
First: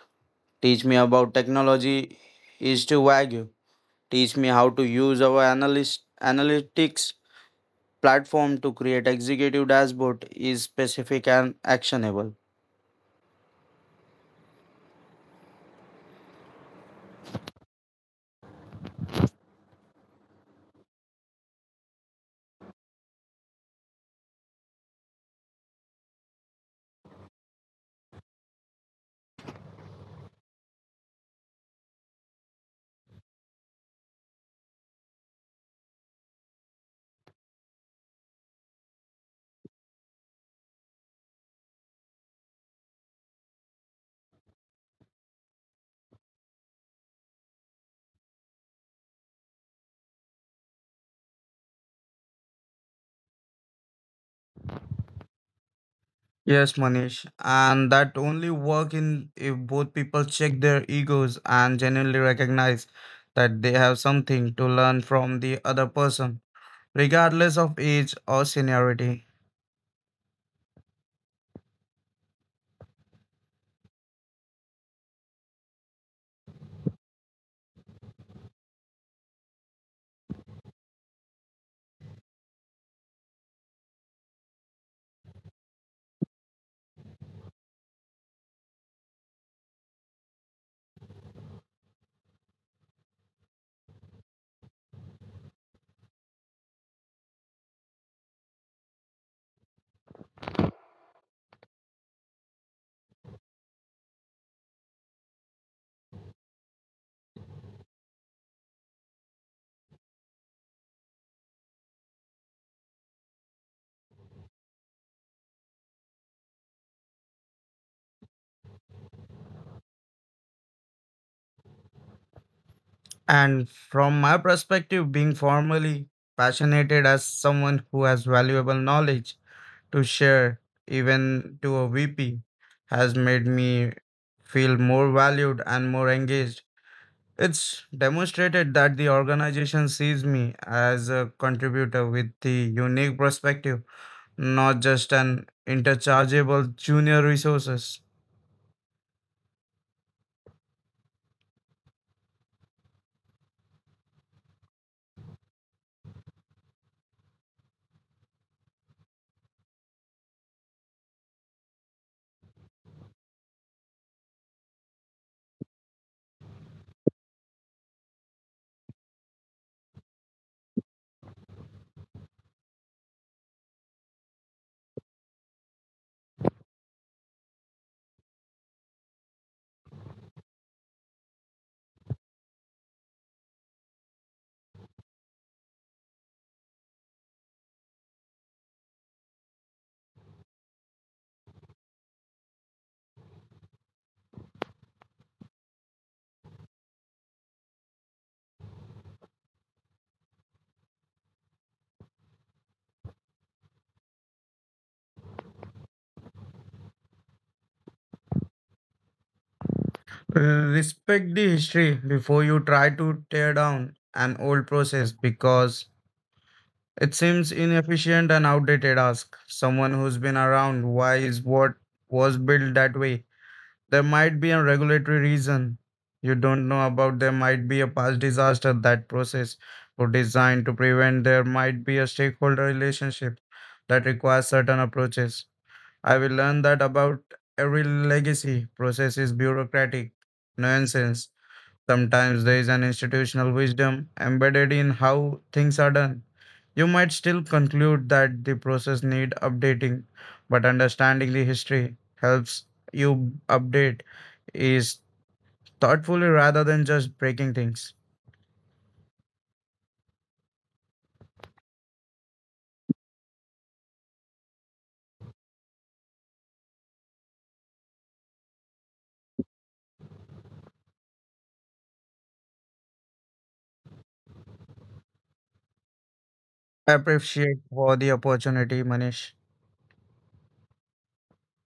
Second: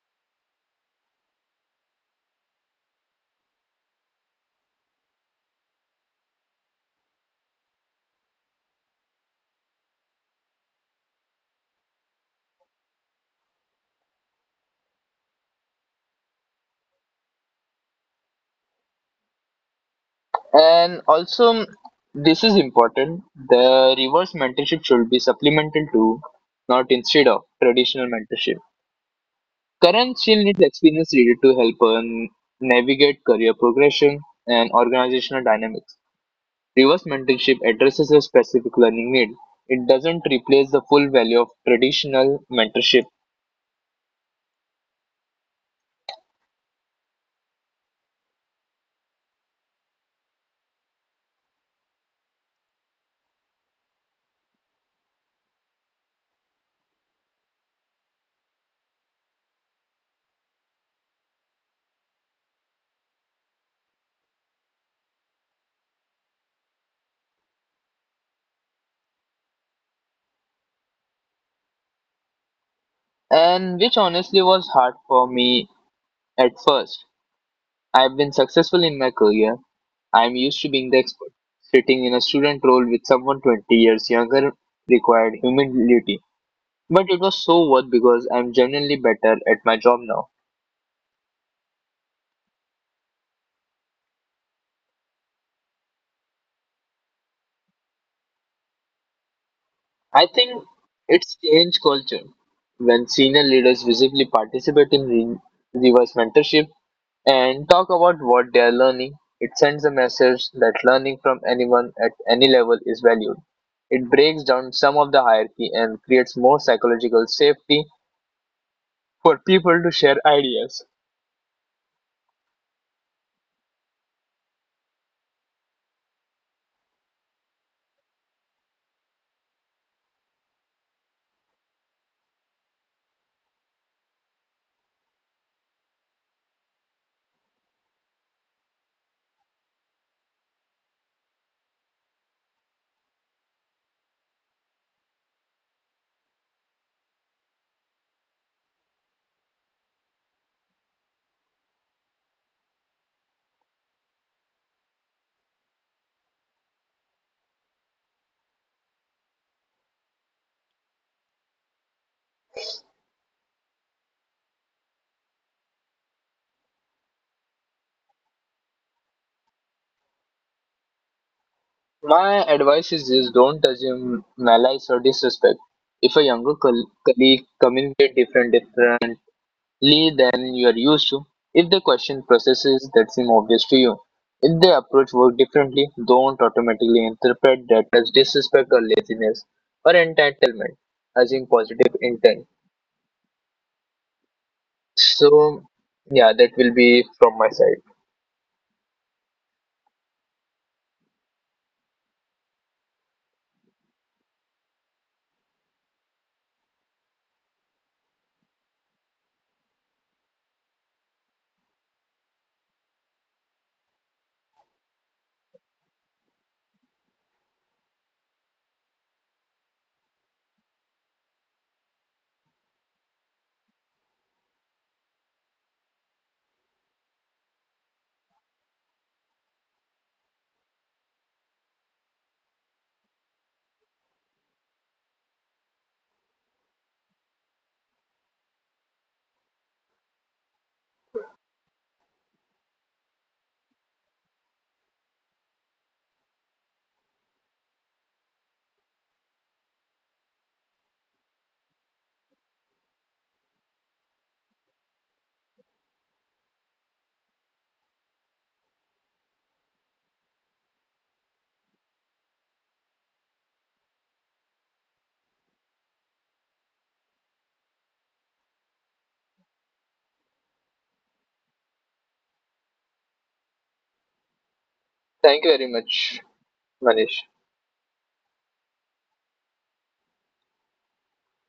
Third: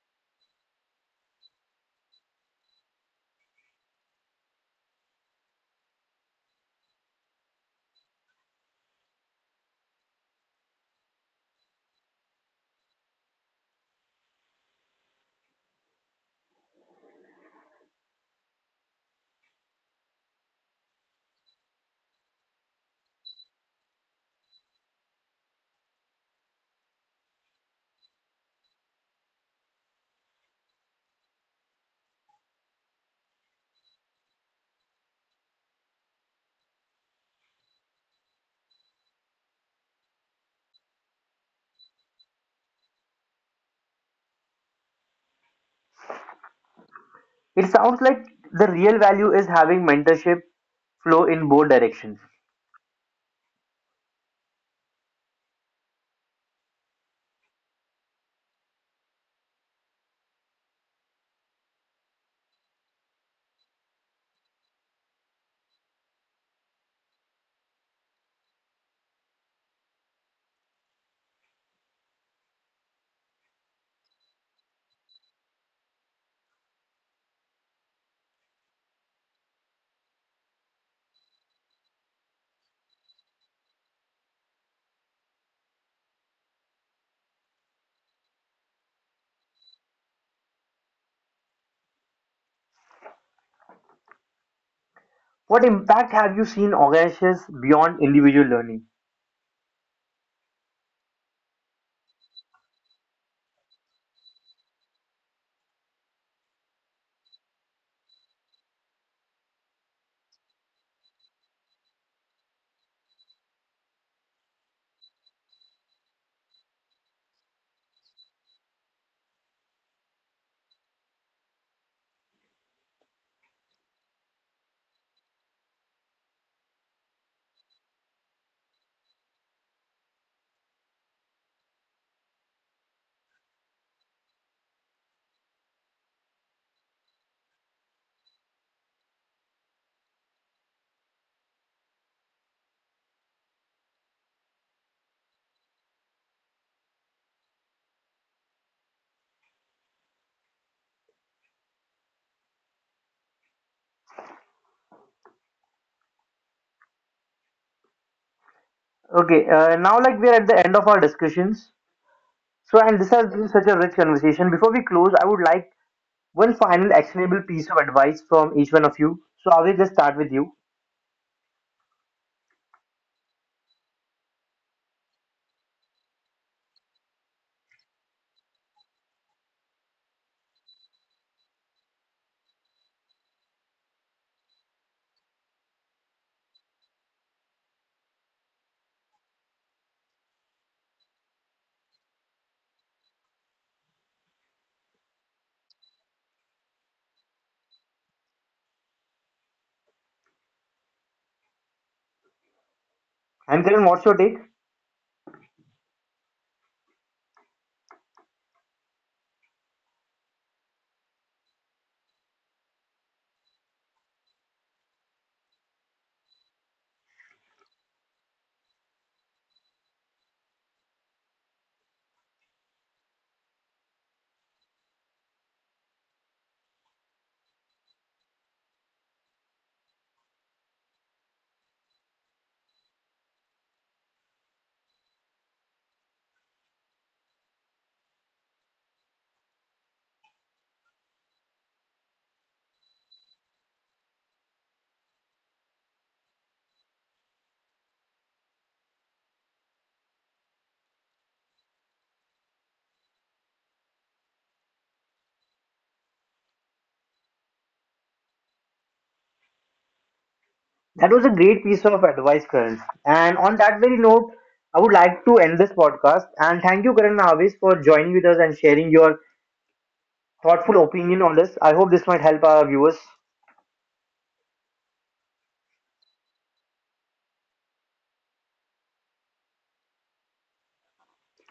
C: "Teach me about technology" is to Wagyu. "Teach me how to use our analyst analytics platform to create executive dashboard" is specific and actionable.
B: And also, this is important. The reverse mentorship should be supplemental to, not instead of, traditional mentorship. Current skill needs experience needed to help her navigate career progression and organizational dynamics. Reverse mentorship addresses a specific learning need. It doesn't replace the full value of traditional mentorship,
A: It sounds like the real value is having mentorship flow in both directions.
C: Yes, Manish, and that only work in if both people check their egos and genuinely recognize that they have something to learn from the other person, regardless of age or seniority.
B: and which honestly was hard for me at first. I've been successful in my career, I'm used to being the expert. Sitting in a student role with someone 20 years younger required humility, but it was so worth because I'm genuinely better at my job now.
A: What impact have you seen organizations beyond individual learning?
B: I think it's changed culture when senior leaders visibly participate in reverse mentorship and talk about what they are learning. It sends a message that learning from anyone at any level is valued. It breaks down some of the hierarchy and creates more psychological safety for people to share ideas.
C: And from my perspective, being formally passionate as someone who has valuable knowledge to share, even to a VP, has made me feel more valued and more engaged. It's demonstrated that the organization sees me as a contributor with the unique perspective, not just an interchangeable junior resources.
A: Okay, now like we're at the end of our discussions, so and this has been such a rich conversation. Before we close, I would like one final actionable piece of advice from each one of you. So I will just start with you.
B: My advice is this don't assume malice or disrespect. If a younger colleague communicates differently than you are used to, if they question processes that seem obvious to you, if they approach work differently, don't automatically interpret that as disrespect or laziness or entitlement, assume positive intent. So, yeah, that will be from my side.
A: And Karan, what's your take?
C: Respect the history. Before you try to tear down an old process because it seems inefficient and outdated, ask someone who's been around why is what was built that way. There might be a regulatory reason you don't know about. There might be a past disaster that process was designed to prevent. There might be a stakeholder relationship that requires certain approaches. I will learn that about every legacy process is bureaucratic nonsense. Sometimes there is an institutional wisdom embedded in how things are done. You might still conclude that the process need updating, but understanding the history helps you update is thoughtfully rather than just breaking things.
A: That was a great piece of advice, Karan. And on that very note, I would like to end this podcast and thank you Karan and Avis for joining with us and sharing your thoughtful opinion on this. I hope this might help our viewers.
B: Thank you very much,
C: I
B: Manish.
C: appreciate for the opportunity, Manish.